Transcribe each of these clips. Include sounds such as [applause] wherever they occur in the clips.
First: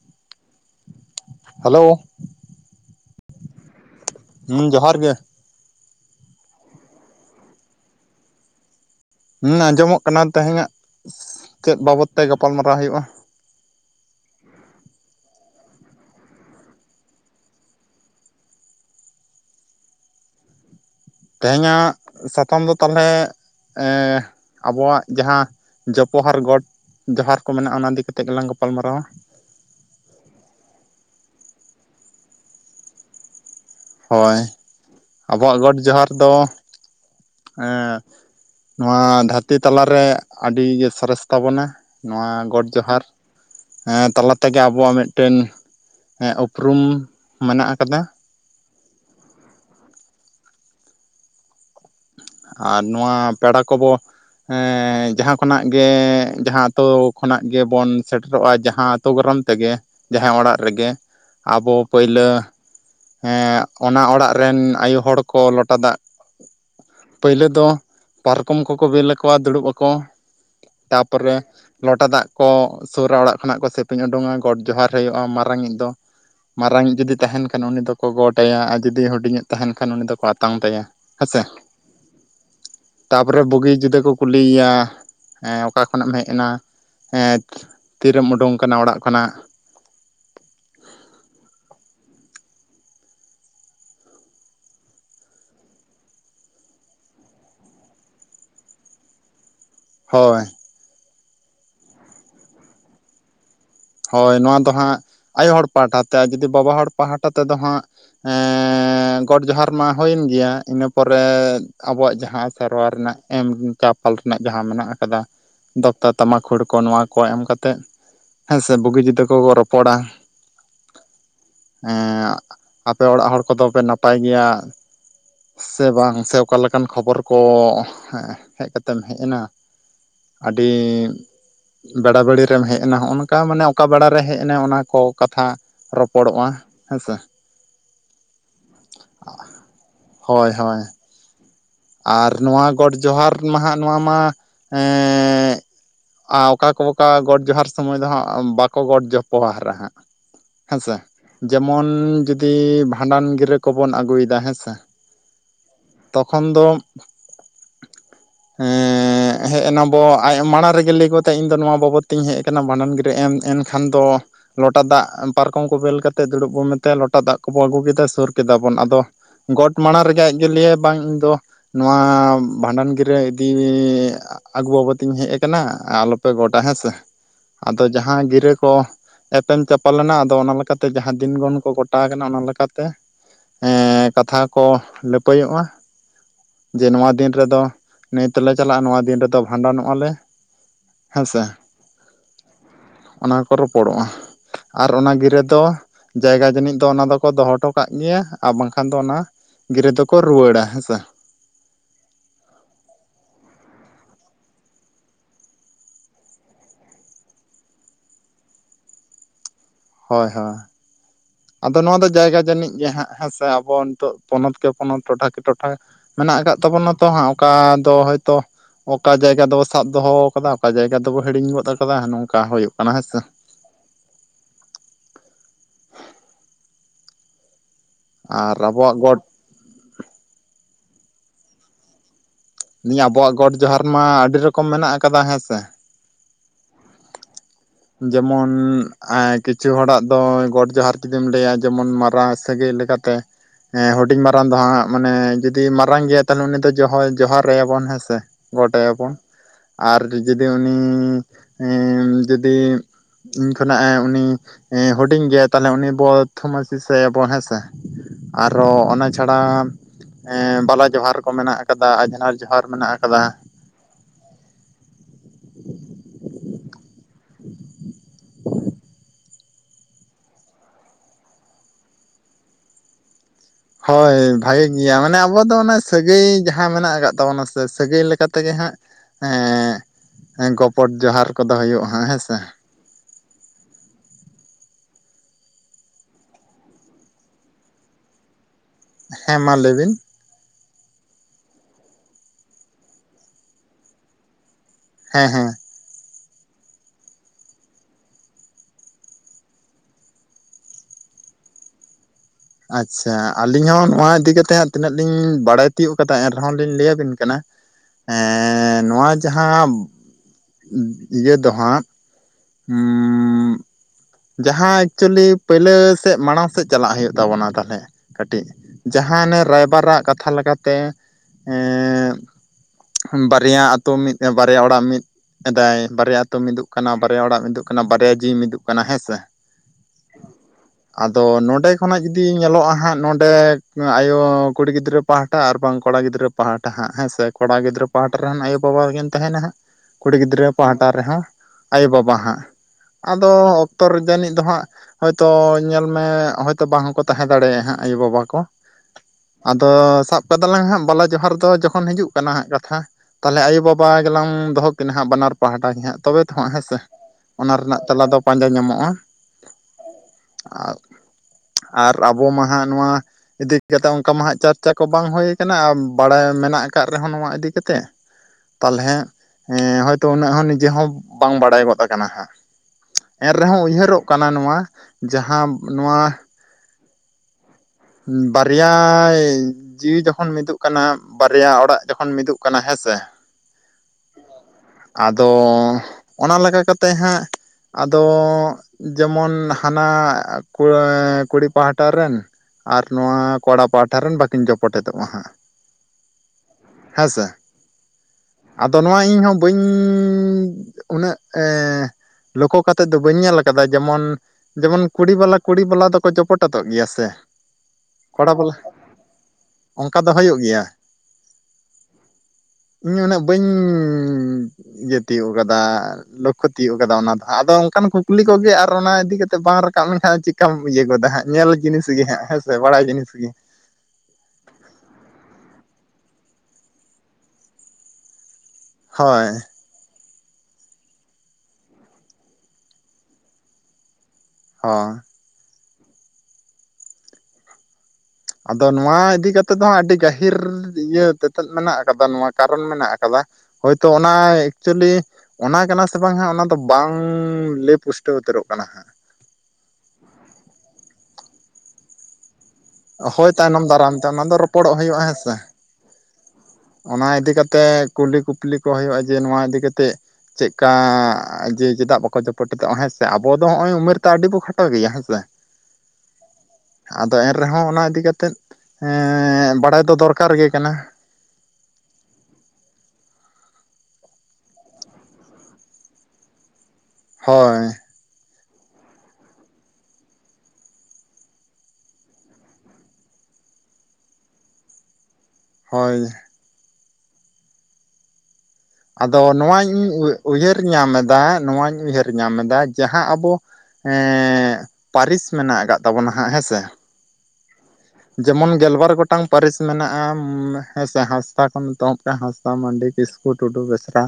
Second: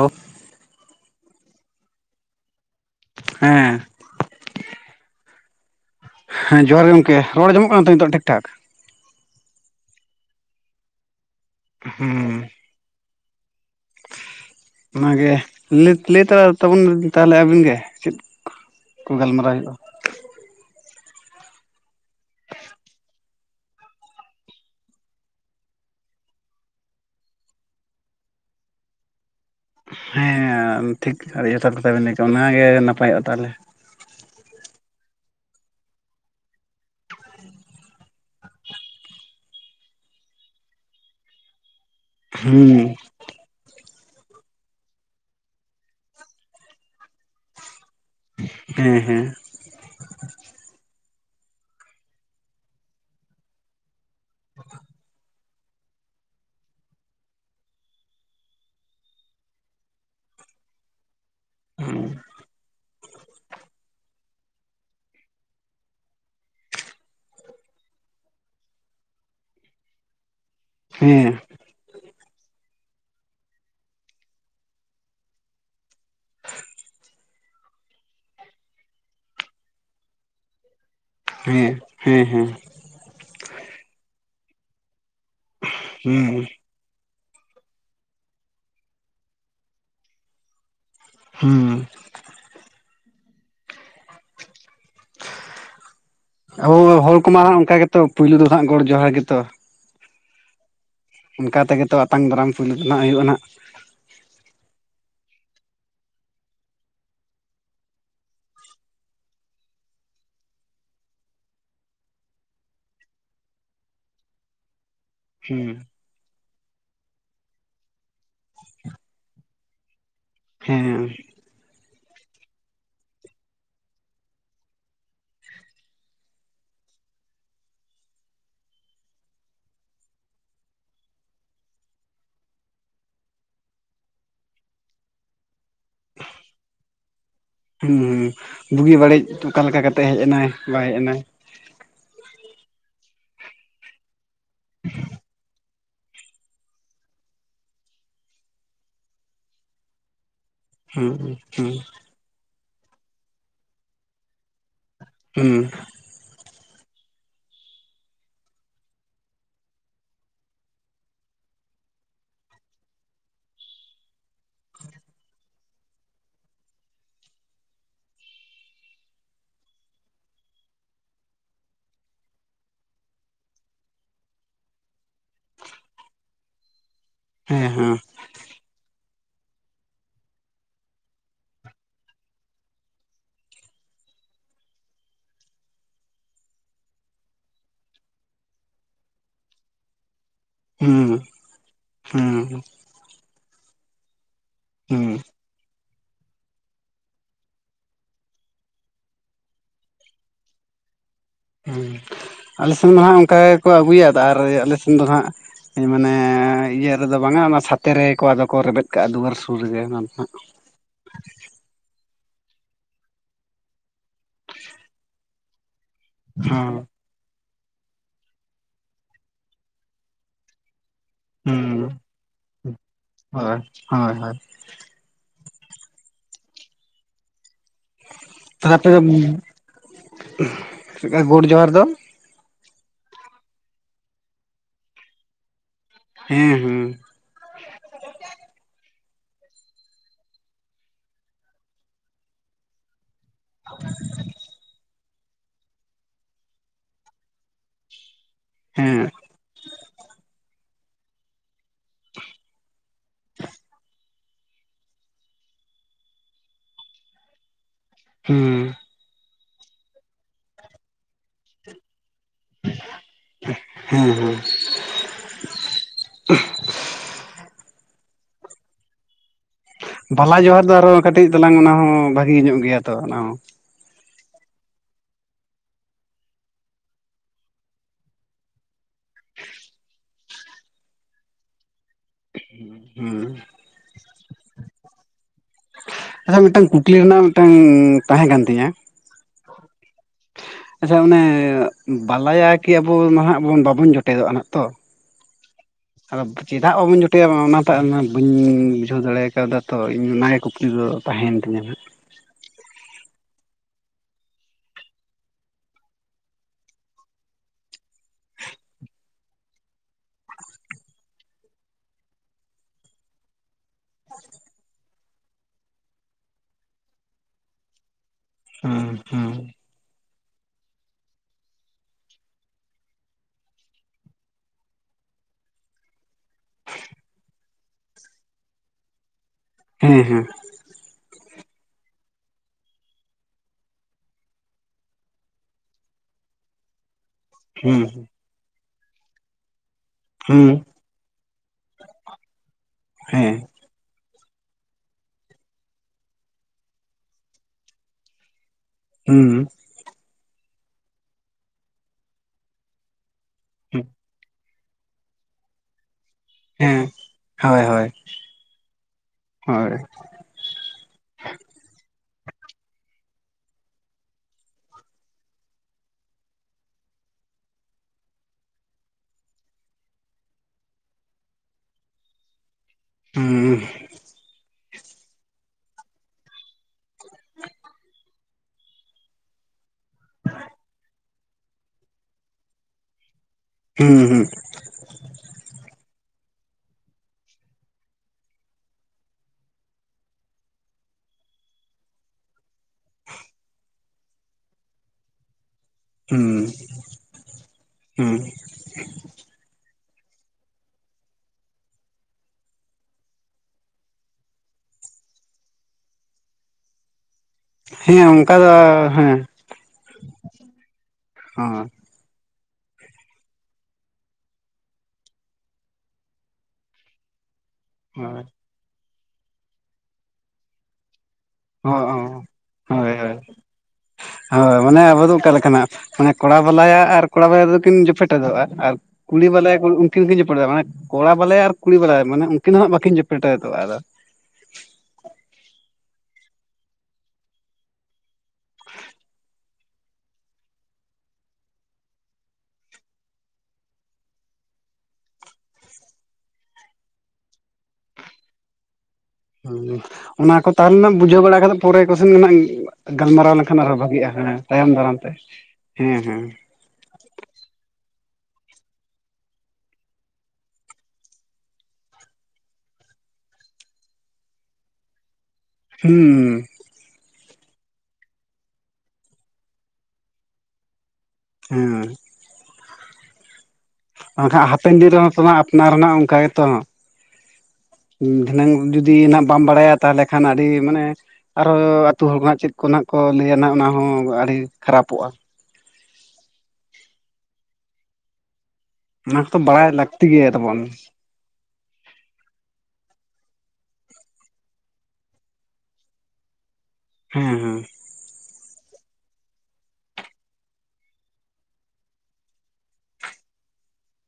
ᱚ ᱦᱟᱞᱚ ᱦᱮᱸ ᱦᱩᱸ ᱡᱚᱦᱟᱨ ᱜᱮ ᱦᱮᱸ ᱡᱚᱦᱟᱨ ᱜᱮ ᱜᱚᱢᱠᱮ ᱨᱚᱲ ᱟᱡᱚᱢᱚᱜ ᱠᱟᱱᱟ ᱱᱤᱛᱚᱜ ᱴᱷᱤᱠ ᱴᱷᱟᱠ ᱦᱮᱸ ᱟᱸᱡᱚᱢᱚᱜ ᱠᱟᱱᱟ, ᱛᱮᱦᱮᱧᱟᱜ ᱪᱮᱫ ᱵᱟᱵᱚᱛ ᱦᱩᱸ ᱛᱮ ᱜᱟᱯᱟᱞᱢᱟᱨᱟᱣ ᱦᱩᱭᱩᱜᱼᱟ ᱚᱱᱟᱜᱮ ᱞᱟᱹ... ᱠᱟ. ᱭ ᱛᱟᱨᱟ ᱛᱟᱵᱚᱱ ᱛᱟᱦᱚᱞᱮ ᱟᱵᱤᱱ ᱜᱮ ᱪᱮᱫ ᱠᱚ ᱜᱟᱞᱢᱟᱨᱟᱣ ᱦᱩᱭᱩᱜᱼᱟ ᱛᱮᱦᱮᱧᱟᱜ ᱥᱟᱛᱟᱢ ᱫᱚ ᱛᱟᱦᱚᱞᱮ ᱮᱸᱻᱟᱵᱚᱣᱟᱜ ᱡᱟᱦᱟᱸ ᱡᱚᱯᱚᱦᱟᱨ ᱜᱚᱴ.. ᱡᱚᱦᱟᱨ ᱠᱚ ᱢᱮᱱᱟᱜᱼᱟ ᱚᱱᱟ ᱤᱫᱤ ᱠᱟᱛᱮ ᱜᱮᱞᱟᱝ ᱜᱟᱯᱟᱞᱢᱟᱨᱟᱣᱟ ᱦᱮᱸ ᱴᱷᱤᱠ ᱟ. ᱰᱤ ᱡᱚᱛᱷᱟᱛ ᱠᱟᱛᱷᱟ ᱵᱮᱱ ᱞᱟᱹᱭ ᱠᱮᱜ-ᱟ ᱚᱱᱟ ᱜᱮ ᱱᱟᱯᱟᱭᱚᱜᱼᱟ ᱛᱟᱦᱚᱞᱮ ᱦᱳᱭ ᱟᱵᱚᱣᱟᱜ ᱜᱚᱰ ᱡᱚᱦᱟᱨ ᱫᱚ ᱱᱚᱶᱟ ᱫᱷᱟᱹᱨᱛᱤ ᱛᱟᱞᱟᱨᱮ ᱟᱹᱰᱤ ᱜᱮ ᱥᱚᱨᱮᱥ ᱛᱟᱵᱚᱱᱟ ᱱᱚᱶᱟ ᱜᱚᱰ ᱦᱩᱸ ᱡᱚᱦᱟᱨ ᱟᱸ.. ᱛᱟᱞᱟ ᱛᱮᱜᱮ ᱟᱵᱚᱣᱟᱜ ᱢᱤᱫᱴᱮᱱ ᱮᱸ ᱩᱯᱨᱩᱢ ᱢᱮᱱᱟᱜ ᱟᱠᱟᱫᱟ ᱦᱮᱸ ᱦᱮᱸ ᱟᱨ ᱱᱚᱣᱟ ᱯᱮᱲᱟ ᱠᱚᱵᱚ ᱮᱸ ᱡᱟᱦᱟᱸ ᱠᱷᱚᱱᱟᱜ ᱜᱮ ᱡᱟᱦᱟᱸ ᱟᱛᱳ ᱠᱷᱚᱱᱟᱜ ᱜᱮᱵᱚᱱ ᱥᱮᱴᱮᱨᱚᱜᱼᱟ ᱡᱟᱦᱟᱸ ᱛᱚ ᱜᱚᱨᱚᱢ ᱛᱮᱜᱮ ᱡᱟᱦᱟᱸᱭ ᱚᱲᱟᱜ ᱨᱮᱜᱮ ᱟᱵᱚ ᱯᱳᱹᱭᱞᱟᱹ ᱮᱸ ᱚᱱᱟ ᱚᱲᱟᱜ ᱨᱮᱱ ᱟᱭᱳ ᱦᱚᱲ ᱠᱚ ᱞᱚᱴᱟ ᱫᱟᱜ ᱯᱚᱭᱞᱟ. ᱫᱳ ᱯᱟᱨᱠᱚᱢ ᱠᱚᱠᱚ ᱵᱤᱞ ᱟᱠᱚᱣᱟ ᱫᱩᱲᱩᱵ ᱟᱠᱚ ᱦᱮᱸ ᱛᱟᱯᱚᱨᱮ ᱞᱚᱴᱟ ᱫᱟᱜ ᱠᱚ ᱥᱩᱨᱟ ᱚᱲᱟᱜ ᱠᱷᱚᱱᱟᱜ ᱠᱚ ᱥᱮᱯᱤᱧ ᱩᱰᱩᱝᱼᱟ ᱜᱚᱴ ᱡᱚᱦᱟᱨ ᱦᱩᱭᱩᱜᱼᱟ ᱢᱟᱨᱟᱝ ᱤᱡ ᱫᱚ ᱢᱟᱨᱟᱝᱤᱡ ᱡᱩᱫᱤ ᱛᱟᱦᱮᱱ ᱠᱷᱟᱱ ᱩᱱᱤ ᱫᱚᱠᱚ ᱜᱚᱰ ᱟᱭᱟ ᱟᱨ ᱡᱩᱫᱤ ᱦᱩᱰᱤᱧ ᱤᱡ ᱛᱟᱦᱮᱱ ᱠᱷᱟᱱ ᱩᱱᱤ ᱫᱚᱠᱚ ᱟᱛᱟᱝ ᱛᱟᱭᱟ ᱦᱮᱸᱥᱮ ᱦᱮᱸ ᱦᱮᱸ ᱦᱮᱸ ᱛᱟᱯᱚᱨᱮ ᱵᱩᱜᱤ ᱡᱩᱫᱟᱹ ᱠᱚ ᱠᱩᱞᱤᱭᱮᱭᱟ ᱦᱮᱸ ᱚᱠᱟ ᱠᱷᱚᱮ ᱮᱢ ᱦᱩᱸ ᱦᱮᱡ ᱮᱱᱟ ᱦᱮᱸ ᱛᱤᱨᱮᱢ ᱩᱰᱩᱝ ᱠᱟᱱᱟ ᱚᱲᱟᱜ ᱠᱷᱚᱱᱟᱜ ᱦᱩᱸ ᱟᱵᱚ ᱦᱚᱲ ᱠᱚᱢᱟ ᱦᱟᱸᱜ ᱚᱱᱠᱟ ᱜᱮᱛᱚ ᱯᱩᱭᱞᱩ ᱫᱚ ᱱᱟᱦᱟᱸᱜ ᱜᱚᱰ ᱡᱚᱦᱟᱨ ᱜᱮᱛᱚ ᱦᱚᱭ ᱚᱱᱠᱟ ᱛᱮᱜᱮ ᱛᱚ ᱟᱛᱟᱝ ᱫᱟᱨᱟᱢ ᱯᱩᱭᱞᱩ ᱫᱚ ᱱᱟᱦᱟᱸᱜ ᱦᱩᱭᱩᱜ-ᱟ ᱱᱟᱦᱟᱸᱜ ᱦᱚᱭ ᱱᱚᱶᱟ ᱫᱚ ᱦᱟᱸᱜ ᱟᱭᱳ ᱦᱚᱲ ᱯᱟᱦᱴᱟ ᱛᱮ ᱡᱩᱫᱤ ᱵᱟᱵᱟ ᱦᱚᱲ ᱯᱟᱦᱴᱟ ᱛᱮᱫᱚ ᱦᱟᱸᱜ ᱮᱸᱻ ᱜᱚᱰ ᱡᱚᱦᱟᱨ ᱢᱟ ᱦᱩᱭ ᱮᱱ ᱜᱮᱭᱟ ᱤᱱᱟᱹ ᱯᱚᱨᱮ ᱟᱵᱚᱣᱟᱜ ᱡᱟᱦᱟᱸ ᱥᱮᱨᱣᱟ ᱨᱮᱱᱟᱜ ᱮᱢ ᱪᱟᱯᱟᱞ ᱨᱮᱱᱟᱜ ᱡᱟᱦᱟᱸ ᱢᱮᱱᱟᱜ ᱟᱠᱟᱫᱟ ᱦᱩᱸ ᱫᱚᱠᱛᱟ ᱛᱟᱢᱟᱠᱷᱩᱲ ᱠᱚ ᱱᱚᱣᱟ ᱠᱚ ᱮᱢ ᱠᱟᱛᱮ ᱦᱮᱸ ᱥᱮ ᱵᱩᱜᱤ ᱡᱩᱫᱟᱹ ᱠᱚᱠᱚ ᱨᱚᱯᱚᱲᱟ ᱦᱮᱸ ᱦᱮᱸ ᱮᱸ ᱟᱯᱮ ᱚᱲᱟᱜ ᱦᱚᱲ ᱠᱚᱫᱚ ᱯᱮ ᱱᱟᱯᱟᱭ ᱜᱮᱭᱟ ᱥᱮ ᱵᱟᱝ ᱥᱮ ᱚᱠᱟ ᱞᱮᱮᱠᱟᱱ ᱠᱷᱚᱵᱚᱨ ᱠᱚ ᱦᱮ... ᱦᱮᱡ ᱠᱟᱛᱮᱢ ᱦᱮᱡ ᱮᱱᱟ ᱟᱹᱰᱤ ᱵᱮᱲᱟ ᱵᱮᱲᱤ ᱨᱮᱢ ᱦᱮᱡ ᱮᱱᱟ ᱦᱚᱸᱜ-ᱚ ᱠᱟ ᱢᱟᱱᱮ ᱚᱠᱟ ᱵᱟᱲᱟ ᱨᱮ ᱦᱮᱡ ᱮᱱᱟ ᱚᱱᱟ ᱠᱚ ᱠᱟᱛᱷᱟ ᱨᱚᱯᱚᱲᱚᱜ-ᱟ ᱦᱮᱸ ᱥᱮ ᱦᱩᱸ ᱦᱩᱸ ᱵᱩᱜᱤ ᱵᱟᱹᱲᱤᱡ ᱚᱠᱟ ᱞᱮᱠᱟ ᱠᱟᱛᱮᱜ ᱦᱮᱡ ᱮᱱᱟᱭ ᱦᱳᱭ ᱦᱳᱭ ᱵᱟᱭ ᱦᱮᱡ ᱮᱱᱟᱭ ᱟᱨ ᱱᱚᱶᱟ ᱜᱚᱰ ᱡᱚᱦᱟᱨ ᱢᱟ ᱦᱟᱸᱜ ᱱᱚᱣᱟ ᱢᱟ ᱮᱸ ᱟᱨ ᱚᱠᱟ ᱠᱚ ᱚᱠᱟ ᱜᱚᱴ ᱡᱚᱦᱟᱨ ᱥᱚᱢᱚᱭ ᱫᱚ ᱦᱟᱸᱜ ᱵᱟᱠᱚ ᱜᱚᱴ ᱡᱚᱯᱚᱦᱟᱨᱟ ᱦᱟᱸᱜ ᱦᱮᱸ ᱥᱮ ᱦᱩᱸ ᱦᱩᱸ ᱡᱮᱢᱚᱱ ᱡᱩᱫᱤ ᱵᱷᱟᱸᱰᱟᱱ ᱜᱤᱨᱟᱹ ᱠᱚᱵᱚᱱ ᱟᱹᱜᱩᱭᱮᱫᱟ ᱦᱮᱸ ᱥᱮ ᱦᱩᱸ ᱛᱚᱠᱷᱚᱱ ᱫᱚ [inaudible] ᱦᱮᱡ ᱮᱱᱟ ᱵᱚ ᱟᱡ ᱢᱟᱲᱟᱝ ᱨᱮᱜᱮ ᱞᱟᱹᱭ ᱜᱚᱫᱟᱭ ᱤᱧ ᱫᱚ ᱱᱚᱣᱟ ᱵᱟᱵᱚᱫ ᱛᱤᱧ ᱦᱮᱡ ᱟᱠᱟᱱᱟ ᱵᱷᱟᱸᱰᱟᱱ ᱜᱤᱨᱟᱹ ᱮᱢ ᱮᱱᱠᱷᱟᱱ ᱫᱚ ᱞᱚᱴᱟ ᱫᱟᱜ ᱯᱟᱨᱠᱚᱢ ᱠᱚ ᱵᱮᱞ ᱠᱟᱛᱮᱫ ᱫᱩᱲᱩᱵ ᱵᱚᱱ ᱢᱮᱛᱟᱭᱟ ᱞᱚᱴᱟ ᱫᱟᱜ ᱠᱚᱵᱚ ᱟᱹᱜᱩ ᱠᱮᱫᱟ ᱥᱩᱨ ᱠᱮᱫᱟ ᱵᱚᱱ ᱟᱫᱚ ᱜᱚᱰ ᱢᱟᱲᱟᱝ ᱨᱮᱜᱮ ᱟᱡ ᱜᱮ ᱞᱟᱹᱭᱟᱭ ᱵᱟᱝ ᱤᱧ ᱫᱚ ᱱᱚᱣᱟ ᱵᱷᱟᱸᱰᱟᱱ ᱜᱤᱨᱟᱹ ᱤᱫᱤ ᱟᱹᱜᱩ ᱵᱟᱵᱚᱫᱤᱧ ᱦᱮᱡ ᱟᱠᱟᱱᱟ ᱟᱞᱚ ᱯᱮ ᱜᱚᱴᱟ ᱦᱮᱸ ᱥᱮ ᱦᱮᱸ ᱟᱫᱚ ᱦᱮᱸ ᱡᱟᱦᱟᱸ ᱜᱤᱨᱟᱹ ᱠᱚ ᱮᱯᱮᱢ ᱪᱟᱯᱟᱞᱮᱱᱟ ᱟᱫᱚ ᱚᱱᱟ ᱞᱮᱠᱟᱛᱮ ᱡᱟᱦᱟᱸ ᱫᱤᱱ ᱜᱚᱱ ᱠᱚ ᱜᱚᱴᱟ ᱟᱠᱟᱱᱟ ᱚᱱᱟ ᱞᱮᱠᱟᱛᱮ ᱮᱸ ᱠᱟᱛᱷᱟ ᱠᱚ ᱞᱟᱹᱯᱟᱹᱭᱚᱜ-ᱟ ᱡᱮ ᱱᱚᱣᱟ ᱫᱤᱱ ᱨᱮᱫᱚ ᱱᱟᱹᱭ ᱛᱮᱞᱮ ᱪᱟᱞᱟᱜ-ᱟ ᱱᱚᱣᱟ ᱫᱤᱱ ᱨᱮᱫᱚ ᱵᱷᱟᱸᱰᱟᱱᱚᱜ-ᱟ ᱞᱮ ᱦᱩᱸ ᱦᱮᱸᱥᱮ ᱦᱩᱸ ᱚᱱᱟ ᱠᱚ ᱨᱚᱯᱚᱲᱚᱜ-ᱟ ᱟᱨ ᱦᱩᱸ ᱚᱱᱟ ᱜᱤᱨᱟᱹ ᱫᱚ ᱡᱟᱭᱜᱟ ᱡᱟᱹᱱᱤᱡ ᱫᱚ ᱚᱱᱟ ᱫᱚᱠᱚ ᱫᱚᱦᱚ ᱦᱚᱴᱚ ᱠᱟᱜ ᱜᱮᱭᱟ ᱟᱨ ᱵᱟᱝᱠᱷᱟᱱ ᱫᱚ ᱚᱱᱟ ᱜᱤᱨᱟᱹ ᱫᱚᱠᱚ ᱨᱩᱣᱟᱹᱲᱟ [unintelligible] ᱟᱞᱮ ᱥᱮᱱ ᱢᱟ ᱱᱷᱟᱜ ᱚᱱᱠᱟ ᱜᱮᱠᱚ ᱟᱹᱜᱩᱭᱟ ᱟᱨ ᱟᱞᱮ ᱥᱮᱱ ᱫᱚ ᱱᱷᱟᱸᱜ ᱢᱟᱱᱮ ᱤᱭᱟᱹ ᱨᱮᱫᱚ ᱵᱟᱝ-ᱟ ᱚᱱᱟ ᱥᱟᱛᱮ ᱨᱮ ᱠᱚ ᱟᱫᱚ ᱠᱚ ᱨᱮᱵᱮᱫ ᱠᱟᱜ-ᱟ ᱫᱩᱣᱟᱹᱨ ᱥᱩᱨ ᱨᱮᱜᱮ ᱚᱱᱟ ᱫᱚ ᱦᱚᱭ ᱦᱚᱭ ᱟᱫᱚ ᱱᱚᱣᱟ ᱫᱚ ᱡᱟᱭᱜᱟ ᱡᱟᱹᱱᱤᱡ ᱜᱮ ᱦᱟᱸᱜ ᱦᱮᱸ ᱥᱮ ᱟᱵᱚ ᱱᱤᱛᱚᱜ ᱯᱚᱱᱚᱛ ᱠᱮ ᱯᱚᱱᱚᱛ ᱴᱚᱴᱷᱟ ᱠᱮ ᱴᱚᱴᱷᱟ ᱢᱮᱱᱟᱜ ᱟᱠᱟᱫ ᱦᱟᱸᱜ ᱦᱚᱸ ᱛᱟᱵᱚᱱᱟ ᱛᱚ ᱦᱟᱸᱜ ᱚᱠᱟ ᱫᱚ ᱦᱚᱭᱛᱚ ᱚᱠᱟ ᱡᱟᱭᱜᱟ ᱫᱚᱵᱚ ᱥᱟᱵ ᱫᱚᱦᱚ ᱟᱠᱟᱫᱟ ᱚᱠᱟ ᱡᱟᱭᱜᱟ ᱫᱚᱵᱚ ᱦᱤᱲᱤᱧ ᱦᱩᱸ ᱜᱚᱫ ᱟᱠᱟᱫᱟ ᱱᱚᱝᱠᱟ ᱦᱩᱭᱩᱜ ᱠᱟᱱᱟ ᱦᱮᱸ ᱥᱮ ᱦᱚᱭ ᱦᱚᱭ ᱟᱨ ᱛᱟᱦᱚᱞᱮ ᱟᱯᱮ ᱟᱵᱚᱣᱟᱜ ᱫᱚ ᱜᱚᱰ ᱪᱮᱫ ᱞᱮᱠᱟ ᱜᱚᱰ ᱡᱚᱦᱟᱨ ᱫᱚ ᱞᱟᱹᱭ ᱮᱫ ᱟᱹᱧ ᱟᱵᱚᱣᱟᱜ ᱜᱚᱰ ᱡᱚᱦᱟᱨ ᱢᱟ ᱟᱹᱰᱤ ᱨᱚᱠᱚᱢ ᱢᱮᱱᱟᱜ ᱟᱠᱟᱫᱟ ᱦᱮᱸ ᱥᱮ ᱦᱮᱸ ᱦᱩᱸ ᱡᱮᱢᱚᱱ ᱠᱤᱪᱷᱩ ᱦᱚᱲᱟᱜ ᱫᱚ ᱜᱚᱰ ᱡᱚᱦᱟᱨ ᱡᱩᱫᱤᱢ ᱞᱟᱹᱭᱟ ᱡᱮᱢᱚᱱ ᱢᱟᱨᱟᱝ ᱥᱟᱹᱜᱟᱹᱭ ᱞᱮᱠᱟᱛᱮ ᱦᱩᱰᱤᱧ ᱢᱟᱨᱟᱝ ᱫᱚ ᱦᱟᱸᱜ ᱢᱟᱱᱮ ᱡᱩᱫᱤ ᱢᱟᱨᱟᱝ ᱜᱮᱭᱟᱭ ᱛᱟᱦᱚᱞᱮ ᱩᱱᱤ ᱫᱚ ᱦᱚᱭ ᱡᱚᱦᱟᱨ ᱟᱭᱟᱵᱚᱱ ᱦᱮᱸ ᱥᱮ ᱜᱚᱰ ᱦᱮᱸ ᱟᱭᱟᱵᱚᱱ ᱟᱨ ᱡᱩᱫᱤ ᱩᱱᱤ ᱤᱸ ᱡᱩᱫᱤ ᱤᱧ ᱠᱷᱚᱱᱟᱜ ᱮ ᱩᱱᱤ ᱦᱩᱰᱤᱧ ᱜᱮᱭᱟ ᱛᱟᱦᱞᱮ ᱩᱱᱤ ᱵᱚ ᱛᱷᱩᱢ ᱟᱥᱤᱥ ᱟᱭᱟᱵᱚ ᱦᱮᱸᱥᱮ ᱟᱨᱚ ᱦᱮᱸ ᱚᱱᱟ ᱪᱷᱟᱲᱟ ᱵᱟᱞᱟ ᱡᱚᱦᱟᱨ ᱠᱚ ᱢᱮᱱᱟᱜ ᱠᱟᱫᱟ ᱟᱡᱷᱱᱟᱨ ᱡᱚᱦᱟᱨ ᱢᱮᱱᱟᱜ ᱠᱟᱫᱟ ᱦᱮᱸ ᱦᱮᱸ [inaudible] ᱵᱟᱞᱟ ᱡᱚᱦᱟᱨ ᱫᱚ ᱟᱨᱦᱚᱸ ᱠᱟᱹᱴᱤᱡ ᱛᱟᱞᱟᱝ ᱚᱱᱟᱦᱚᱸ ᱵᱷᱟᱜᱤ ᱧᱚᱜ ᱜᱮᱭᱟ ᱛᱚ ᱚᱱᱟᱦᱚᱸ ᱦᱚᱭ ᱵᱷᱟᱜᱮ ᱜᱮᱭᱟ ᱢᱟᱱᱮ ᱟᱵᱚᱟᱜ ᱫᱚ ᱚᱱᱮ ᱥᱟᱹᱜᱟᱹᱭ ᱡᱟᱦᱟᱸ ᱢᱮᱱᱟᱜ ᱟᱠᱟᱫ ᱛᱟᱵᱚᱱᱟ ᱥᱮ ᱥᱟᱹᱜᱟᱹᱭ ᱞᱮᱠᱟ ᱛᱮᱜᱮ ᱦᱟᱸᱜ ᱜᱚᱯᱚᱴ ᱡᱚᱦᱟᱨ ᱠᱚᱫᱚ ᱦᱳᱭᱳᱜᱼᱟ ᱦᱮᱸ ᱦᱩᱸ ᱟᱪᱪᱷᱟ ᱢᱤᱫᱴᱟᱝ ᱠᱩᱠᱞᱤ ᱨᱮᱱᱟᱜ ᱢᱤᱫᱴᱟᱝ ᱛᱟᱦᱮᱸ ᱠᱟᱱ ᱛᱤᱧᱟᱹ ᱦᱮᱸ ᱢᱟ ᱞᱟᱹᱭ ᱵᱤᱱ ᱟᱪᱪᱷᱟ ᱚᱱᱮ ᱵᱟᱞᱟᱭᱟ ᱠᱤ ᱟᱵᱚ ᱱᱟᱜ ᱵᱟᱵᱚᱱ ᱡᱚᱴᱮᱫᱚᱜᱼᱟ ᱱᱟᱸᱜ ᱛᱚ ᱦᱮᱸ ᱦᱮᱸ ᱟᱫᱚᱼ ᱪᱮᱫᱟᱜ ᱵᱟᱵᱚᱱ ᱡᱚᱢᱮᱫᱚᱜᱼᱟ ᱚᱱᱟ ᱴᱟᱜ ᱚᱱᱟ ᱵᱟᱹᱧ ᱵᱩᱡᱷᱟᱹᱣ ᱫᱟᱲᱮ ᱠᱟᱣᱫᱟ ᱛᱚ ᱤᱧ ᱚᱱᱟ ᱜᱮ ᱠᱩᱠᱞᱤ ᱫᱚ ᱛᱟᱦᱭᱮᱱ ᱛᱤᱧᱟᱹ ᱱᱟᱜ ᱟᱪᱪᱷᱟ ᱟᱹᱞᱤᱧ ᱦᱚᱸ ᱱᱚᱣᱟ ᱤᱫᱤ ᱠᱟᱛᱮᱫ ᱦᱟᱸᱜ ᱛᱤᱱᱟᱹᱜ ᱞᱤᱧ ᱵᱟᱲᱟᱭ ᱛᱤᱭᱳᱜ ᱠᱟᱫᱟ ᱮᱱ ᱨᱮᱦᱚᱸ ᱞᱤᱧ ᱞᱟᱹᱭ ᱟᱹᱵᱤᱱ ᱠᱟᱱᱟ ᱱᱚᱣᱟ ᱡᱟᱦᱟᱸ ᱤᱭᱟᱹ ᱫᱚ ᱦᱟᱸᱜ [unintelligible] ᱡᱟᱦᱟᱸ ᱮᱠᱪᱩᱭᱮᱞᱤ ᱯᱟᱹᱭᱞᱟᱹ ᱥᱮᱫ ᱢᱟᱲᱟᱝ ᱥᱮᱫ ᱪᱟᱞᱟᱜ ᱦᱩᱭᱩᱜ ᱛᱟᱵᱚᱱᱟ ᱛᱟᱦᱞᱮ ᱠᱟᱹᱴᱤᱡ ᱦᱟᱸᱜ ᱦᱩᱸ ᱡᱟᱦᱟᱸ ᱚᱱᱮ ᱨᱟᱭᱵᱟᱨᱟᱜ ᱠᱟᱛᱷᱟ ᱞᱮᱠᱟᱛᱮ ᱵᱟᱨᱭᱟ ᱟᱛᱳ ᱢᱤᱫ, ᱵᱟᱨᱭᱟ ᱚᱲᱟᱜ ᱢᱤᱫ ᱮᱫᱟᱭ, ᱵᱟᱨᱭᱟ ᱟᱛᱳ ᱢᱤᱫᱚᱜ ᱠᱟᱱᱟ ᱵᱟᱨᱭᱟ ᱚᱲᱟᱜ ᱢᱤᱫᱩᱜ ᱠᱟᱱᱟ, ᱵᱟᱨᱭᱟ ᱡᱤᱣᱤ ᱢᱤᱫᱩᱜ ᱠᱟᱱᱟ ᱦᱮᱸ ᱥᱮ ᱦᱮᱸ ᱦᱮᱸ ᱟᱫᱚ ᱱᱚᱰᱮ ᱠᱷᱚᱱᱟᱜ ᱡᱩᱫᱤ ᱧᱮᱞᱚᱜᱼᱟ ᱦᱟᱸᱜ ᱱᱚᱰᱮ ᱟᱭᱳ ᱠᱩᱲᱤ ᱜᱤᱫᱽᱨᱟᱹ ᱯᱟᱦᱟᱴᱟ ᱟᱨ ᱵᱟᱝ ᱠᱚᱲᱟ ᱜᱤᱫᱽᱨᱟᱹ ᱯᱟᱦᱟᱴᱟ ᱦᱟᱸᱜ ᱦᱮᱸ ᱥᱮ ᱾ ᱠᱚᱲᱟ ᱦᱮᱸ ᱜᱤᱫᱽᱨᱟᱹ ᱯᱟᱦᱟᱴᱟ ᱨᱮᱱ ᱟᱭᱳᱼᱵᱟᱵᱟ ᱠᱤᱱ ᱛᱟᱦᱮᱱᱟ ᱦᱟᱸᱜ ᱠᱩᱲᱤ ᱜᱤᱫᱽᱨᱟᱹ ᱦᱩᱸ ᱯᱟᱦᱟᱴᱟ ᱨᱮᱦᱚᱸ ᱟᱭᱳᱼᱵᱟᱵᱟ ᱦᱟᱸᱜ ᱾ ᱦᱩᱸ ᱟᱫᱚ ᱦᱮᱸ ᱚᱠᱛᱚ ᱨᱮ ᱡᱟᱹᱱᱤᱡ ᱫᱚ ᱦᱟᱸᱜ ᱦᱳᱭᱛᱳ ᱧᱮᱞᱢᱮ ᱦᱚᱭᱛᱳ ᱵᱟᱝ ᱦᱚᱸᱠᱚ ᱛᱟᱦᱮᱸ ᱫᱟᱲᱮᱭᱟᱜᱼᱟ ᱦᱟᱸᱜ ᱟᱭᱳᱼᱵᱟᱵᱟ ᱠᱚ ᱾ ᱦᱩᱸ ᱟᱫᱚ ᱥᱟᱵ ᱠᱟᱫᱟᱞᱟᱝ ᱦᱟᱸᱜ ᱵᱟᱞᱟ ᱡᱚᱦᱟᱨ ᱫᱚ ᱡᱚᱠᱷᱚᱱ ᱦᱤᱡᱩᱜ ᱠᱟᱱᱟ ᱦᱟᱸᱜ ᱠᱟᱛᱷᱟ ᱛᱟᱦᱚᱞᱮ ᱟᱭᱳ ᱵᱟᱵᱟ ᱜᱮᱞᱟᱝ ᱫᱚᱦᱚ ᱠᱤᱱᱟ ᱦᱟᱸᱜ ᱵᱟᱱᱟᱨ ᱯᱟᱦᱴᱟ ᱜᱮ ᱦᱟᱸᱜ ᱛᱚᱵᱮ ᱛᱚ ᱦᱟᱸᱜ ᱦᱮᱸ ᱥᱮ, ᱚᱱᱟ ᱦᱳᱭ ᱨᱮᱱᱟᱜ ᱦᱳᱭ ᱛᱟᱞᱟ ᱫᱚ ᱯᱟᱸᱡᱟ ᱧᱟᱢᱚᱜᱼᱟ ᱦᱳᱭ ᱾ ᱟᱨ ᱟᱵᱚ ᱢᱟ ᱦᱟᱸᱜ ᱱᱚᱣᱟ ᱤᱫᱤ ᱠᱟᱛᱮᱫ ᱚᱱᱠᱟ ᱢᱟ ᱦᱟᱸᱜ ᱪᱟᱨᱪᱟ ᱠᱚ ᱵᱟᱝ ᱦᱳᱭ ᱠᱟᱱᱟ ᱟᱨ ᱵᱟᱲᱟᱭ ᱢᱮᱱᱟᱜ ᱠᱟᱫ ᱨᱮᱦᱚᱸ ᱱᱚᱣᱟ ᱤᱫᱤ ᱠᱟᱛᱮᱫ ᱛᱟᱦᱚᱞᱮ ᱦᱳᱭᱛᱚ ᱩᱱᱟᱹᱜ ᱦᱚᱸ ᱱᱤᱡᱮ ᱦᱚᱸ ᱵᱟᱝ ᱵᱟᱲᱟᱭ ᱜᱚᱫ ᱠᱟᱱᱟ ᱦᱟᱸᱜ ᱾ ᱦᱩᱸ ᱮᱱ ᱨᱮᱦᱚᱸ ᱩᱭᱦᱟᱹᱨᱚᱜ ᱠᱟᱱᱟ ᱱᱚᱣᱟ ᱡᱟᱦᱟᱸ ᱱᱚᱣᱟ ᱵᱟᱨᱭᱟᱻ ᱡᱤᱣᱤ ᱡᱚᱠᱷᱚᱱ ᱢᱤᱫᱩᱜ ᱠᱟᱱᱟ, ᱵᱟᱨᱭᱟ ᱚᱲᱟᱜ ᱡᱚᱠᱷᱚᱱ ᱢᱤᱫᱩᱜ ᱠᱟᱱᱟ ᱦᱮᱸ ᱥᱮ ᱦᱩᱸ ᱦᱩᱸ ᱟᱫᱚ ᱚᱱᱟ ᱞᱮᱠᱟ ᱠᱟᱛᱮᱜ ᱦᱟᱸᱜ ᱟᱫᱚ ᱡᱮᱢᱚᱱ ᱦᱟᱱᱟ ᱠᱩᱲᱤ ᱯᱟᱦᱟᱴᱟ ᱨᱮᱱ ᱟᱨ ᱱᱚᱣᱟ ᱠᱚᱲᱟ ᱯᱟᱦᱟᱴᱟ ᱨᱮᱱ ᱵᱟᱹᱠᱤᱱ ᱡᱚᱯᱚᱴᱮᱫᱚᱜᱼᱟ ᱦᱟᱸᱜ ᱦᱩᱸ ᱦᱮᱸ ᱥᱮ ᱦᱩᱸ ᱾ ᱟᱫᱚ ᱱᱚᱣᱟ ᱤᱧᱦᱚᱸ ᱵᱟᱹᱧ ᱩᱱᱟᱹᱜ ᱮᱻ ᱞᱚᱠᱠᱷᱳ ᱠᱟᱛᱮᱫ ᱫᱚ ᱵᱟᱹᱧ ᱧᱮᱞ ᱠᱟᱫᱟ ᱡᱮᱢᱚᱱ ᱡᱮᱢᱚᱱ ᱠᱩᱲᱤ ᱵᱟᱞᱟ ᱠᱩᱲᱤ ᱵᱟᱞᱟ ᱫᱚᱠᱚ ᱡᱚᱯᱚᱴᱮᱛᱚᱜ ᱜᱮᱭᱟ ᱥᱮ ᱦᱮᱸ ᱠᱚᱲᱟ ᱚᱱᱠᱟ ᱫᱚ ᱵᱟᱞᱟ ᱦᱮᱸ, ᱚᱱᱠᱟ ᱫᱚ ᱦᱩᱭᱩᱜ ᱜᱮᱭᱟ ᱦᱚᱸ [inaudible] ᱤᱧ ᱩᱱᱟᱹᱜ ᱵᱟᱹᱧ ᱤᱭᱟᱹ ᱛᱤᱭᱳᱜ ᱠᱟᱫᱟᱼ ᱞᱚᱠᱠᱷᱚ ᱛᱤᱭᱳᱜ ᱠᱟᱫᱟ ᱚᱱᱟ ᱫᱚ ᱟᱫᱚ ᱚᱱᱠᱟᱱ ᱠᱩᱠᱞᱤ ᱦᱳᱭ ᱠᱚᱜᱮ ᱟᱨ ᱚᱱᱟ ᱤᱫᱤ ᱠᱟᱛᱮᱫ ᱵᱟᱝ ᱨᱟᱠᱟᱵ ᱢᱮᱱᱠᱷᱟᱱ ᱪᱤᱠᱟᱢ ᱤᱭᱟᱹ ᱜᱚᱫᱟ ᱦᱟᱸᱜ ᱧᱮᱞ ᱡᱤᱱᱤᱥ ᱜᱮ ᱚ ᱦᱟᱸᱜ ᱦᱮᱸ ᱥᱮ ᱵᱟᱲᱟᱭ ᱦᱳᱭ ᱡᱤᱱᱤᱥ ᱦᱳᱭ ᱜᱮ ᱦᱳᱭ ᱢᱟᱱᱮ ᱟᱵᱚ ᱚᱠᱟ ᱞᱮᱠᱟᱱᱟᱜ ᱢᱟᱱᱮ ᱠᱚᱲᱟ ᱵᱟᱞᱟᱭᱟ ᱟᱨ ᱠᱚᱲᱟ ᱵᱟᱞᱟ ᱫᱚᱠᱤᱱ ᱡᱚᱯᱮᱴᱮᱫᱚᱜᱼᱟ ᱟᱨ ᱠᱩᱲᱤ ᱦᱳᱭ ᱵᱟᱞᱟᱭ ᱩᱱᱠᱤᱱ ᱠᱤᱱ ᱡᱚᱯᱚᱴᱮᱫᱚᱜᱼᱟ ᱢᱟᱱᱮ ᱠᱚᱲᱟ ᱵᱟᱞᱟᱭᱟ ᱟᱨ ᱠᱩᱲᱤ ᱵᱟᱞᱟᱭᱟ ᱢᱟᱱᱮ ᱩᱱᱠᱤᱱ ᱫᱚ ᱦᱟᱸᱜ ᱵᱟᱹᱠᱤᱱ ᱡᱚᱯᱚᱴᱮᱫᱚᱜᱼᱟᱫᱚ ᱾ ᱦᱳᱸ ᱟᱫᱚ ᱱᱚᱣᱟ ᱤᱫᱤ ᱠᱟᱛᱮᱫ ᱫᱚ ᱦᱟᱸᱜ ᱟᱹᱰᱤ ᱜᱟᱹᱦᱤᱨ ᱤᱭᱟᱹ ᱛᱮᱛᱮᱫ ᱢᱮᱱᱟᱜ ᱠᱟᱫᱟ, ᱱᱚᱣᱟ ᱠᱟᱨᱚᱱ ᱢᱮᱱᱟᱜ ᱠᱟᱫᱟ ᱦᱳᱭᱛᱳ ᱚᱱᱟ ᱮᱠᱪᱩᱭᱮᱞᱤ ᱚᱱᱟ ᱠᱟᱱᱟ ᱥᱮ ᱵᱟᱝ ᱚᱱᱟ ᱫᱚ ᱵᱟᱝ ᱞᱟᱹᱭ ᱯᱩᱥᱴᱟᱹᱣ ᱩᱛᱟᱹᱨᱚᱜ ᱠᱟᱱᱟ ᱦᱟᱸᱜ ᱾ ᱦᱩᱸ ᱚᱱᱟ ᱠᱚ ᱛᱟᱦᱚᱞᱮ ᱵᱩᱡᱷᱟᱹᱣ ᱵᱟᱲᱟ ᱠᱟᱛᱮ ᱯᱚᱨᱮ ᱠᱚᱥᱮᱱ ᱦᱳᱭ ᱜᱟᱞᱢᱟᱨᱟᱣ ᱞᱮᱠᱷᱟᱱ ᱛᱟᱭᱱᱚᱢ ᱟᱨᱦᱚᱸ ᱫᱟᱨᱟᱢ ᱛᱮ ᱵᱷᱟᱜᱤᱜᱼᱟ ᱦᱮᱸ ᱚᱱᱟ ᱫᱚ ᱛᱟᱭᱚᱢ ᱨᱚᱯᱚᱲᱚᱜ ᱫᱟᱨᱟᱢ ᱦᱩᱭᱩᱜᱼᱟ ᱛᱮ ᱦᱮᱸ ᱥᱮ ᱾ ᱦᱮᱸ ᱦᱮᱸ ᱚᱱᱟ ᱤᱫᱤ ᱠᱟᱛᱮᱜ ᱠᱩᱞᱤ ᱠᱩᱯᱞᱤ ᱠᱚ ᱦᱩᱭᱩᱜᱼᱟ ᱡᱮ ᱱᱚᱣᱟ ᱤᱫᱤ ᱠᱟᱛᱮᱜ ᱪᱮᱫᱠᱟ ᱡᱮ ᱪᱮᱫᱟᱜ ᱵᱟᱠᱚ ᱡᱚᱯᱚᱴᱮᱫᱚᱜᱼᱟ ᱦᱮᱸ ᱥᱮ ᱾ ᱟᱵᱚ ᱫᱚ ᱚᱧᱚᱭ ᱩᱢᱮᱨ ᱛᱮ ᱟᱹᱰᱤᱵᱚ ᱠᱷᱟᱴᱚ ᱜᱮᱭᱟ ᱦᱮᱸ ᱥᱮ ᱾ ᱦᱩᱸ ᱦᱩᱸ ᱟᱫᱚ ᱮᱱᱨᱮᱦᱚᱸ ᱚᱱᱟ ᱤᱫᱤ ᱠᱟᱛᱮᱫ ᱵᱟᱲᱟᱭ ᱫᱚ ᱫᱚᱨᱠᱟᱨ ᱜᱮ ᱠᱟᱱᱟ ᱾ ᱦᱮᱸ ᱵᱟᱝᱠᱷᱟᱱ ᱦᱟᱯᱮᱱᱫᱤᱱ ᱨᱮᱦᱚᱸ ᱛᱚ ᱟᱯᱱᱟᱨ ᱨᱮᱱᱟᱜ ᱚᱱᱠᱟ ᱜᱮᱛᱚ ᱦᱳᱭ ᱫᱷᱤᱱᱟᱹᱝ ᱡᱩᱫᱤ ᱱᱟᱜ ᱵᱟᱢ ᱵᱟᱲᱟᱭᱟ ᱛᱟᱦᱚᱞᱮ ᱠᱷᱟᱱ ᱟᱹᱰᱤ ᱢᱟᱱᱮ ᱟᱨᱚ ᱟᱹᱛᱩ ᱦᱚᱲ ᱠᱚ ᱱᱟᱜ ᱪᱮᱫ ᱠᱚ ᱱᱟᱜ ᱠᱚ ᱞᱟᱹᱭᱟ ᱱᱟᱦᱟᱜ ᱚᱱᱟ ᱦᱚᱸ ᱟᱹᱰᱤ ᱠᱷᱟᱨᱟᱯᱚᱜᱼᱟ ᱾ ᱦᱳᱭ ᱚᱱᱟ ᱟᱫᱚ ᱠᱚᱫᱚ ᱵᱟᱲᱟᱭ ᱱᱚᱣᱟᱧ ᱞᱟᱹᱠᱛᱤ ᱜᱮ ᱩᱭᱦᱟᱹᱨ ᱛᱟᱵᱚᱱ ᱧᱟᱢ ᱮᱫᱟ ᱱᱚᱣᱟᱧ ᱩᱭᱦᱟᱹᱨ ᱧᱟᱢᱮᱫᱟ ᱡᱟᱦᱟᱸ ᱟᱵᱚ ᱯᱟᱹᱨᱤᱥ ᱢᱮᱱᱟᱜ ᱠᱟᱫ ᱛᱟᱵᱚᱱᱟ ᱱᱟᱜ ᱦᱮᱸᱥᱮ ᱦᱮᱸ ᱦᱮᱸ ᱡᱮᱢᱚᱱ ᱜᱮᱞᱵᱟᱨ ᱜᱚᱴᱟᱝ ᱯᱟᱹᱨᱤᱥ ᱢᱮᱱᱟᱜᱼᱟ ᱦᱮᱸ ᱥᱮ ᱦᱟᱸᱥᱫᱟ ᱠᱷᱚᱱ ᱮᱛᱚᱦᱚᱵ ᱦᱟᱸᱥᱫᱟ, ᱢᱟᱱᱰᱤ, ᱠᱤᱥᱠᱩ, ᱴᱩᱰᱩ, ᱵᱮᱥᱨᱟ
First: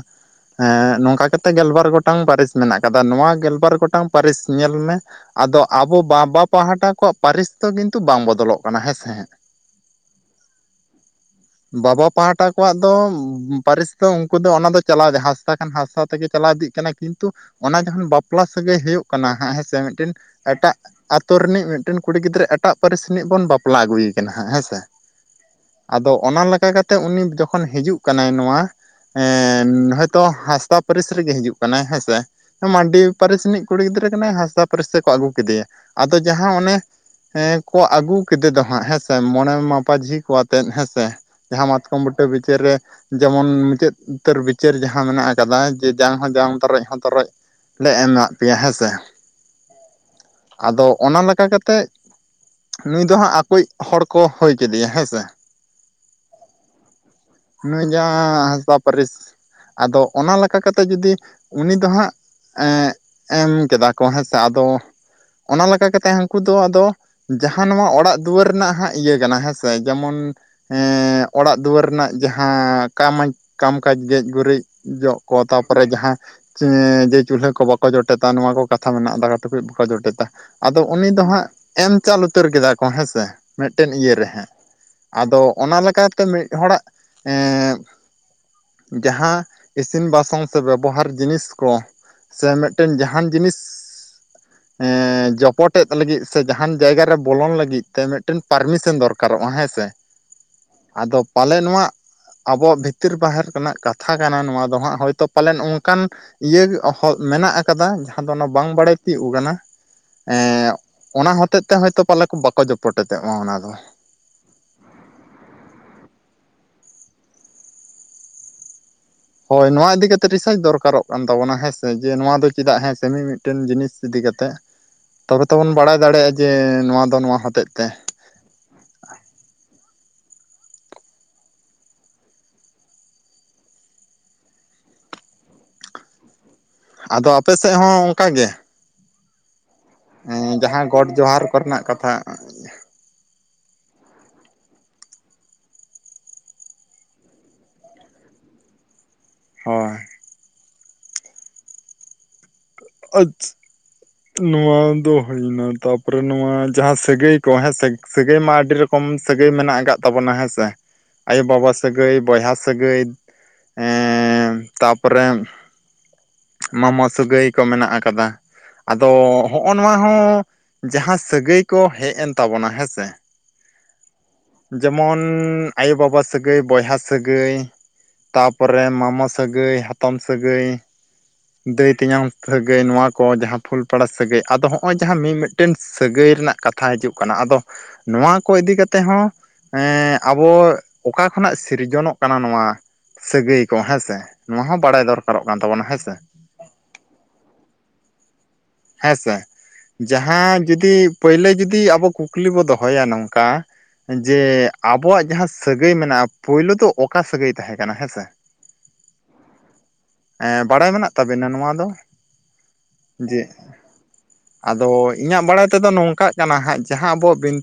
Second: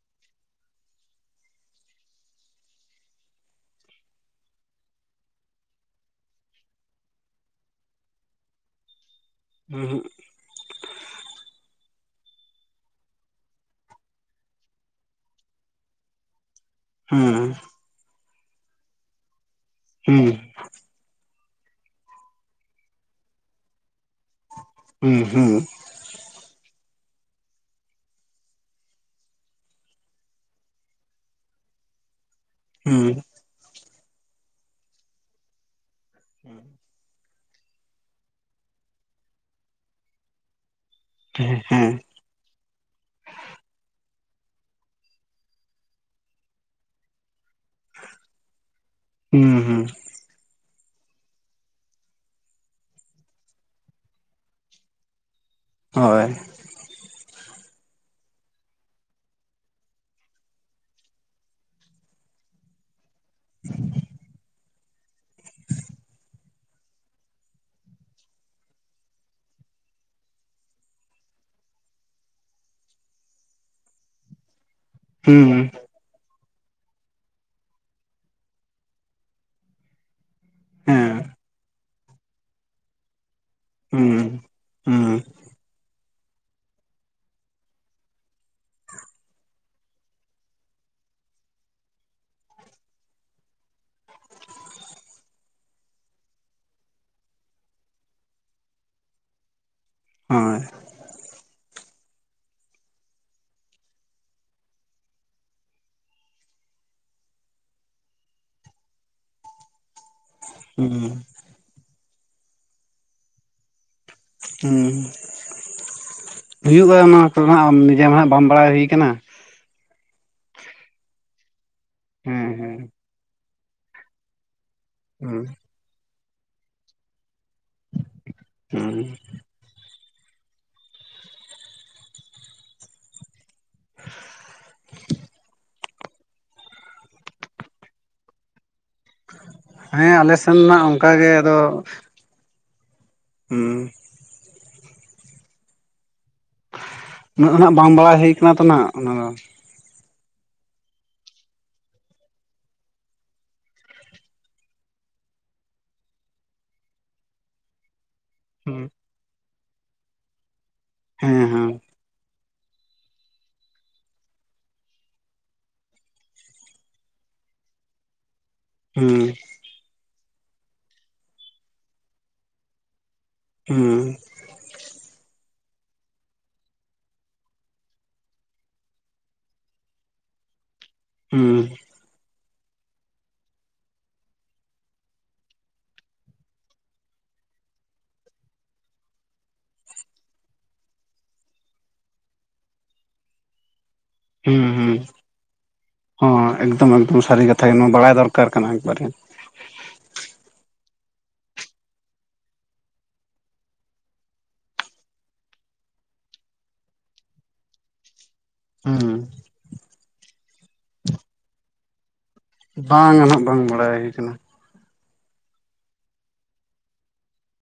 ᱱᱚᱝᱠᱟ ᱠᱟᱛᱮᱜ ᱜᱮᱞᱵᱟᱨ ᱜᱚᱴᱟᱝ ᱯᱟᱹᱨᱤᱥ ᱢᱮᱱᱟᱜ ᱠᱟᱫᱟ᱾ ᱱᱚᱣᱟ ᱜᱮᱞᱵᱟᱨ ᱜᱚᱴᱟᱝ ᱯᱟᱹᱨᱤᱥ ᱧᱮᱞ ᱢᱮ ᱟᱫᱚ ᱟᱵᱚ ᱵᱟᱵᱟ ᱯᱟᱦᱴᱟ ᱠᱚᱣᱟᱜ ᱯᱟᱹᱨᱤᱥ ᱫᱚ ᱠᱤᱱᱛᱩ ᱵᱟᱝ ᱵᱚᱫᱚᱞᱚᱜ ᱠᱟᱱᱟ ᱦᱮᱸᱥᱮ ᱦᱟᱸᱜ ᱩᱸ ᱦᱩᱸᱜ ᱵᱟᱵᱟ ᱯᱟᱦᱴᱟ ᱠᱚᱣᱟᱜ ᱫᱚ ᱯᱟᱹᱨᱤᱥ ᱫᱚ ᱩᱱᱠᱩ ᱫᱚ ᱚᱱᱟ ᱫᱚ ᱪᱟᱞᱟᱣ ᱦᱟᱸᱥᱫᱟ ᱠᱷᱟᱱ ᱦᱟᱸᱥᱫᱟ ᱛᱮᱜᱮ ᱪᱟᱞᱟᱣ ᱤᱫᱤᱜ ᱠᱟᱱᱟ ᱠᱤᱱᱛᱩ ᱦᱮᱸ ᱚᱱᱟ ᱡᱚᱠᱷᱚᱱ ᱵᱟᱯᱞᱟ ᱥᱟᱹᱜᱟᱹᱭ ᱦᱩᱭᱩᱜ ᱠᱟᱱᱟ ᱦᱟᱸᱜ ᱦᱮᱸ ᱥᱮ ᱢᱤᱫᱴᱮᱱ ᱦᱩᱸ ᱮᱴᱟᱜ ᱟᱛᱳ ᱨᱤᱱᱤᱡ ᱢᱤᱫᱴᱮᱱ ᱠᱩᱲᱤ ᱜᱤᱫᱽᱨᱟᱹ ᱮᱴᱟᱜ ᱯᱟᱹᱨᱤᱥ ᱨᱤᱱᱤᱡ ᱵᱚᱱ ᱵᱟᱯᱞᱟ ᱟᱹᱜᱩᱭ ᱠᱟᱱᱟ ᱦᱟᱸᱜ ᱦᱮᱸ ᱥᱮ ᱦᱩᱸ ᱦᱩᱸ ᱟᱫᱚ ᱚᱱᱟ ᱞᱮᱠᱟ ᱠᱟᱛᱮᱜ ᱩᱱᱤ ᱡᱚᱠᱷᱚᱱ ᱦᱤᱡᱩᱜ ᱠᱟᱱᱟᱭ ᱱᱚᱣᱟ ᱦᱚᱭᱛᱳ ᱦᱟᱸᱥᱫᱟ ᱯᱟᱹᱨᱤᱥ ᱨᱮᱜᱮ ᱦᱤᱡᱩᱜ ᱠᱟᱱᱟᱭ ᱦᱮᱸ ᱥᱮ ᱢᱟᱱᱰᱤ ᱦᱩᱸ ᱯᱟᱹᱨᱤᱥ ᱨᱤᱱᱤᱡ ᱠᱩᱲᱤ ᱜᱤᱫᱽᱨᱟᱹ ᱠᱟᱱᱟᱭ ᱦᱟᱸᱥᱫᱟ ᱯᱟᱹᱨᱤᱥ ᱛᱮᱠᱚ ᱟᱹᱜᱩ ᱠᱮᱫᱮᱭᱟ ᱟᱫᱚ ᱡᱟᱦᱟᱸ ᱚᱱᱮ ᱦᱮᱸ ᱠᱚ ᱟᱹᱜᱩ ᱠᱮᱫᱮ ᱫᱚ ᱦᱟᱸᱜ ᱦᱮᱸᱥᱮ ᱢᱚᱬᱮ ᱢᱟ-ᱯᱟᱹᱡᱷᱤ ᱠᱚ ᱟᱛᱮᱜ ᱦᱮᱸᱥᱮ ᱦᱮᱸ ᱦᱮᱸ ᱡᱟᱦᱟᱸᱢᱟᱛᱠᱚᱢ ᱵᱩᱴᱟᱹ ᱵᱤᱪᱟᱹᱨ ᱨᱮ ᱡᱮᱢᱚᱱ ᱢᱩᱪᱟᱹᱫ ᱩᱛᱟᱹᱨ ᱵᱤᱪᱟᱹᱨ ᱡᱟᱦᱟᱸ ᱢᱮᱱᱟᱜ ᱠᱟᱫᱟ ᱡᱮ ᱡᱟᱝ ᱦᱚᱸ ᱡᱟᱝ ᱛᱚᱨᱚᱡ ᱦᱚᱸ ᱛᱚᱨᱚᱡ ᱞᱮ ᱮᱢᱟᱜ ᱯᱮᱭᱟ ᱦᱮᱸᱥᱮ᱾ ᱦᱩᱸ ᱦᱩᱸ ᱟᱫᱚ ᱚᱱᱟ ᱞᱮᱠᱟ ᱠᱟᱛᱮ ᱱᱩᱭ ᱫᱚ ᱦᱟᱸᱜ ᱟᱠᱩᱡ ᱦᱚᱲ ᱠᱚ ᱦᱩᱭ ᱠᱮᱫᱮᱭᱟ ᱦᱮᱸ ᱥᱮ ᱦᱳᱭ ᱱᱩᱭ ᱡᱟᱦᱟᱸ ᱦᱟᱸᱥᱫᱟ ᱯᱟᱹᱨᱤᱥ ᱟᱫᱚ ᱚᱱᱟ ᱞᱮᱠᱟ ᱠᱟᱛᱮ ᱡᱩᱫᱤ ᱩᱱᱤ ᱫᱚ ᱦᱟᱸᱜ ᱮᱢ ᱠᱮᱫᱟ ᱠᱚ ᱦᱮᱸ ᱥᱮ ᱟᱫᱚ ᱚᱱᱟ ᱞᱮᱠᱟ ᱠᱟᱛᱮᱜ ᱦᱟᱝᱠᱩ ᱫᱚ ᱟᱫᱚ ᱡᱟᱦᱟᱸ ᱱᱚᱣᱟ ᱚᱲᱟᱜ ᱫᱩᱣᱟᱹᱨ ᱨᱮᱱᱟᱜ ᱦᱟᱸᱜ ᱤᱭᱟᱹ ᱠᱟᱱᱟ ᱦᱮᱸᱥᱮ ᱡᱮᱢᱚᱱ ᱚᱲᱟᱜ ᱫᱩᱣᱟᱹᱨ ᱨᱮᱱᱟᱜ ᱡᱟᱦᱟᱸ ᱠᱟᱢ ᱠᱟᱢ ᱠᱟᱡᱽ ᱜᱮᱡ ᱜᱩᱨᱤᱡ ᱡᱚᱜ ᱠᱚ ᱦᱩᱸ ᱛᱟᱨᱯᱚᱨᱮ ᱡᱟᱦᱟᱸ ᱡᱮ ᱪᱩᱞᱦᱟᱹ ᱠᱚ ᱵᱟᱠᱚ ᱡᱚᱴᱮᱫᱟ ᱱᱚᱣᱟ ᱠᱚ ᱠᱟᱛᱷᱟ ᱢᱮᱱᱟᱜᱼᱟ ᱫᱟᱠᱟ ᱴᱩᱠᱩᱡ ᱵᱟᱠᱚ ᱡᱚᱴᱮᱫᱟ ᱟᱫᱚ ᱦᱮᱸ ᱩᱱᱤ ᱫᱚ ᱦᱟᱸᱜ ᱮᱢ ᱪᱟᱞ ᱩᱛᱟᱹᱨ ᱠᱮᱫᱟ ᱠᱚ ᱦᱮᱸ ᱥᱮ ᱢᱤᱫᱴᱮᱱ ᱦᱩᱸ ᱤᱭᱟᱹ ᱨᱮ ᱦᱚᱸᱜ᱾ ᱦᱩᱸ ᱟᱫᱚ ᱚᱱᱟ ᱞᱮᱠᱟᱛᱮ ᱢᱤᱫ ᱦᱚᱲᱟᱜ ᱦᱮᱸ ᱡᱟᱦᱟᱸ ᱤᱥᱤᱱ ᱵᱟᱥᱟᱝᱸᱧ ᱥᱮ ᱵᱮᱵᱚᱦᱟᱨ ᱡᱤᱱᱤᱥ ᱠᱚ ᱥᱮ ᱢᱤᱫᱴᱮᱱ ᱡᱟᱹᱦᱟᱱ ᱡᱤᱱᱤᱥ, ᱡᱚᱯᱚᱴᱮᱫ ᱞᱟᱹᱜᱤᱫ ᱥᱮ ᱡᱟᱹᱦᱟᱱ ᱡᱟᱦᱟᱱ ᱡᱟᱭᱜᱟ ᱨᱮ ᱵᱚᱞᱚᱱ ᱞᱟᱹᱜᱤᱫ ᱛᱮ ᱢᱤᱫᱴᱮᱱ ᱯᱟᱨᱢᱤᱥᱮᱱ ᱫᱚᱨᱠᱟᱨᱚᱜᱼᱟ ᱦᱮᱸ ᱥᱮ ᱦᱳᱭ ᱟᱫᱚ ᱯᱟᱞᱮᱫ ᱱᱚᱣᱟ ᱟᱵᱚᱣᱟᱜ ᱵᱷᱤᱛᱤᱨ ᱵᱟᱦᱮᱨ ᱨᱮᱱᱟᱜ ᱠᱟᱛᱷᱟ ᱠᱟᱱᱟ ᱱᱚᱣᱟ ᱫᱚ ᱦᱟᱸᱜ ᱦᱳᱭᱛᱳ ᱯᱟᱞᱮᱱ ᱚᱱᱠᱟᱱ ᱤᱭᱟᱹ ᱦᱚᱸ ᱢᱮᱱᱟᱜ ᱟᱠᱟᱫᱟ ᱡᱟᱦᱟᱸ ᱫᱚ ᱚᱱᱟ ᱵᱟᱝ ᱵᱟᱲᱟᱭ ᱛᱤᱭᱳᱜ ᱟᱠᱟᱱᱟ ᱮ ᱦᱩᱸ ᱚᱱᱟᱹ ᱦᱚᱛᱮᱡ ᱛᱮ ᱦᱚᱭᱛᱳ ᱯᱟᱞᱮ ᱠᱚ ᱵᱟᱠᱚ ᱡᱚᱯᱚᱴᱚᱜ ᱢᱟ ᱚᱱᱟ ᱫᱚ ᱦᱩᱸ, ᱦᱩᱭᱩᱜᱼᱟ ᱚᱱᱟ ᱠᱚᱫᱚᱱᱟᱜ ᱱᱤᱡᱮ ᱢᱟ ᱦᱟᱸᱜ ᱵᱟᱢ ᱵᱟᱲᱟᱭ ᱦᱩᱭ ᱠᱟᱱᱟ ᱦᱳᱭᱸ ᱱᱚᱣᱟ ᱤᱫᱤᱱ ᱠᱟᱛᱮ ᱨᱤᱥᱟᱨᱪ ᱫᱚᱨᱠᱟᱨᱚᱜ ᱠᱟᱱ ᱛᱟᱵᱚᱱᱟ ᱦᱮᱸᱥᱮ ᱡᱮ ᱱᱚᱣᱟ ᱫᱚ ᱪᱮᱫᱟᱜ ᱦᱮᱸ ᱥᱮ ᱢᱤ-ᱢᱤᱫ ᱴᱮᱱ ᱡᱤᱱᱤᱥ ᱤᱫᱤ ᱠᱟᱛᱮᱫ, ᱦᱩᱸ ᱛᱚᱵᱮ ᱛᱚᱵᱚᱱ ᱵᱟᱲᱟᱭ ᱫᱟᱲᱮᱭᱟᱜᱼᱟ ᱡᱮ ᱱᱚᱣᱟ ᱫᱚ ᱱᱚᱣᱟ ᱦᱚᱛᱮᱫ ᱛᱮ ᱦᱮᱸ [inaudible] ᱟᱫᱚ ᱟᱯᱮ ᱥᱮᱫ ᱦᱚᱸ ᱚᱱᱠᱟ ᱜᱮ ᱦᱮᱸ ᱟᱞᱮ ᱥᱮᱱ ᱱᱟᱜ ᱡᱟᱦᱟᱸ ᱜᱚᱰ ᱚᱱᱠᱟ ᱜᱮ, ᱡᱚᱦᱟᱨ ᱟᱫᱚ ᱠᱚᱨᱮᱱᱟᱜ ᱠᱟᱛᱷᱟ ᱦᱩᱸ ᱩᱱᱟᱹᱜ ᱫᱚ ᱱᱟᱜ ᱵᱟᱝ ᱵᱟᱲᱟᱭ ᱦᱩᱭ ᱟᱠᱟᱱᱟ ᱛᱚ ᱦᱟᱸᱜ ᱚᱱᱟ ᱫᱚ ᱦᱳᱭ ᱟᱼᱪᱷᱸ ᱱᱚᱹᱣᱟ ᱫᱚ ᱦᱩᱭᱹᱱᱟ ᱛᱟᱯᱚᱹᱨᱮ ᱱᱚᱣᱟᱹ ᱡᱟᱦᱟᱸ ᱥᱟᱹᱜᱟᱹᱭ ᱠᱚ ᱦᱮᱸᱥᱮ ᱥᱟᱹᱜᱟᱹᱭ ᱢᱟ ᱟᱹᱰᱤ ᱦᱩᱸ ᱨᱚᱠᱚᱢ ᱥᱟᱹᱜᱟᱹᱭ ᱢᱮᱱᱟᱼᱜ ᱟᱼᱠᱟᱫ ᱛᱟᱵᱚᱱᱟ ᱦᱮᱸᱥ ᱦᱮᱸ ᱟᱭᱳᱼᱵᱟᱵᱟ ᱦᱮᱸ ᱥᱟᱹᱭ ᱥᱟᱹᱜᱟᱹᱭ ᱵᱚᱭᱦᱟ ᱥᱟᱹᱜᱟᱹᱭ ᱛᱟᱯᱚᱹᱨᱮ ᱢᱟᱢᱟ ᱥᱟᱹᱜᱟᱹᱭ ᱠᱚ ᱢᱮᱱᱟᱼᱜ ᱟᱼᱠᱟᱫᱟ ᱟᱼᱫᱚ ᱦᱩᱸ ᱦᱚᱜᱼᱚᱭ ᱱᱚᱣᱟᱹ ᱦᱚᱸ ᱡᱟᱦᱟᱸ ᱥᱟᱹᱜᱟᱹᱭ ᱠᱚ ᱦᱮᱡ ᱮᱱ ᱛᱟᱵᱚᱱᱟ ᱦᱮᱸ ᱥᱮ ᱦᱮᱸ ᱡᱮᱹᱢᱚᱱ ᱟᱭᱳ ᱵᱟᱵᱟ ᱥᱟᱹᱜᱟᱹᱭ ᱵᱚᱭᱦᱟ ᱥᱟᱹᱜᱟᱹᱭ ᱛᱟᱯᱚᱹᱨᱮ ᱢᱟᱢᱚ ᱥᱟᱹᱜᱟᱹᱭ ᱦᱟᱛᱚᱢ ᱥᱟᱹᱜᱟᱹᱭ ᱦᱩᱸ ᱫᱟᱹᱭ ᱛᱮᱧᱟᱢ ᱥᱟᱹᱜᱟᱹᱭ ᱱᱚᱣᱟ ᱠᱚ ᱡᱟᱦᱟᱸ ᱯᱷᱩᱞᱯᱟᱲᱟ ᱥᱟᱹᱜᱟᱹᱭ ᱟᱼᱫᱚ ᱦᱚᱸᱜᱼᱚᱭ ᱡᱟᱦᱟᱸ ᱢᱤᱫᱼᱢᱤᱫᱴᱮᱱ ᱥᱟᱹᱜᱟᱹᱭ ᱨᱮᱱᱟᱼᱜ ᱠᱟᱛᱷᱟᱹ ᱦᱤᱡᱩᱜ ᱠᱟᱱᱟ ᱟᱼᱫᱚ ᱱᱚᱹᱣᱟ ᱠᱚ ᱤᱫᱤ ᱠᱟᱹᱛᱮ ᱦᱚᱸ ᱦᱮᱸ ᱟᱵᱚ ᱚᱠᱟ ᱠᱷᱚᱱᱟᱜ ᱥᱤᱨᱡᱚᱱᱚᱜ ᱠᱟᱱᱟ ᱱᱚᱹᱣᱟ ᱥᱟᱹᱜᱟᱹᱭ ᱠᱚ ᱦᱮᱸᱥᱮ ᱦᱮᱸ ᱦᱸ ᱦ ᱮᱠᱫᱚᱢ ᱮᱠᱫᱚᱢ ᱥᱟᱹᱨᱤ ᱠᱟᱛᱷᱟᱹ ᱜᱮ ᱱᱚᱹᱣᱟ ᱵᱟᱲᱟᱼᱭ ᱫᱚᱨᱹᱠᱟᱨ ᱠᱟᱱᱟ ᱮᱠᱵᱟᱨ ᱦᱮᱸ ᱥᱮ ᱡᱟᱦᱟᱸ ᱡᱩᱫᱤ ᱯᱳᱭᱞᱳ ᱡᱩᱫᱤ ᱟᱵᱚ ᱠᱩᱠᱞᱤ ᱵᱚ ᱫᱚᱦᱚᱭᱼᱟ ᱱᱚᱝᱹᱠᱟ ᱡᱮ ᱟᱵᱚᱣᱟᱼᱜ ᱡᱟᱦᱟᱸ ᱥᱟᱹᱜᱟᱹᱭ ᱢᱮᱱᱟᱜᱼᱟ ᱯᱳᱭᱞᱳ ᱫᱚ ᱚᱠᱟ ᱥᱟᱹᱜᱟᱹᱭ ᱛᱟᱦᱮᱸ ᱠᱟᱱᱟᱱᱟ ᱦᱮᱸᱥᱮ ᱦᱸ ᱦᱮᱸ ᱵᱟᱲᱟᱼᱭ ᱢᱮᱱᱟᱼᱜ ᱛᱟᱵᱤᱱᱟ ᱱᱚᱹᱣᱟ ᱫᱚ ᱵᱟᱝᱼᱦᱟᱜᱸ ᱵᱟᱝ ᱵᱟᱲᱟᱼᱭ ᱦᱩᱭᱸᱠᱟᱱᱟ᱾ ᱟᱼᱫᱚ ᱤᱧᱟᱹᱜ ᱵᱟᱲᱟᱼᱭ ᱛᱮᱸᱫᱚ ᱱᱚᱝᱼᱠᱟᱜ ᱠᱟᱱᱟ ᱦᱟᱸᱜ ᱡᱟᱦᱟᱸ ᱟᱵᱚᱣᱟᱼᱜ ᱵᱤᱱ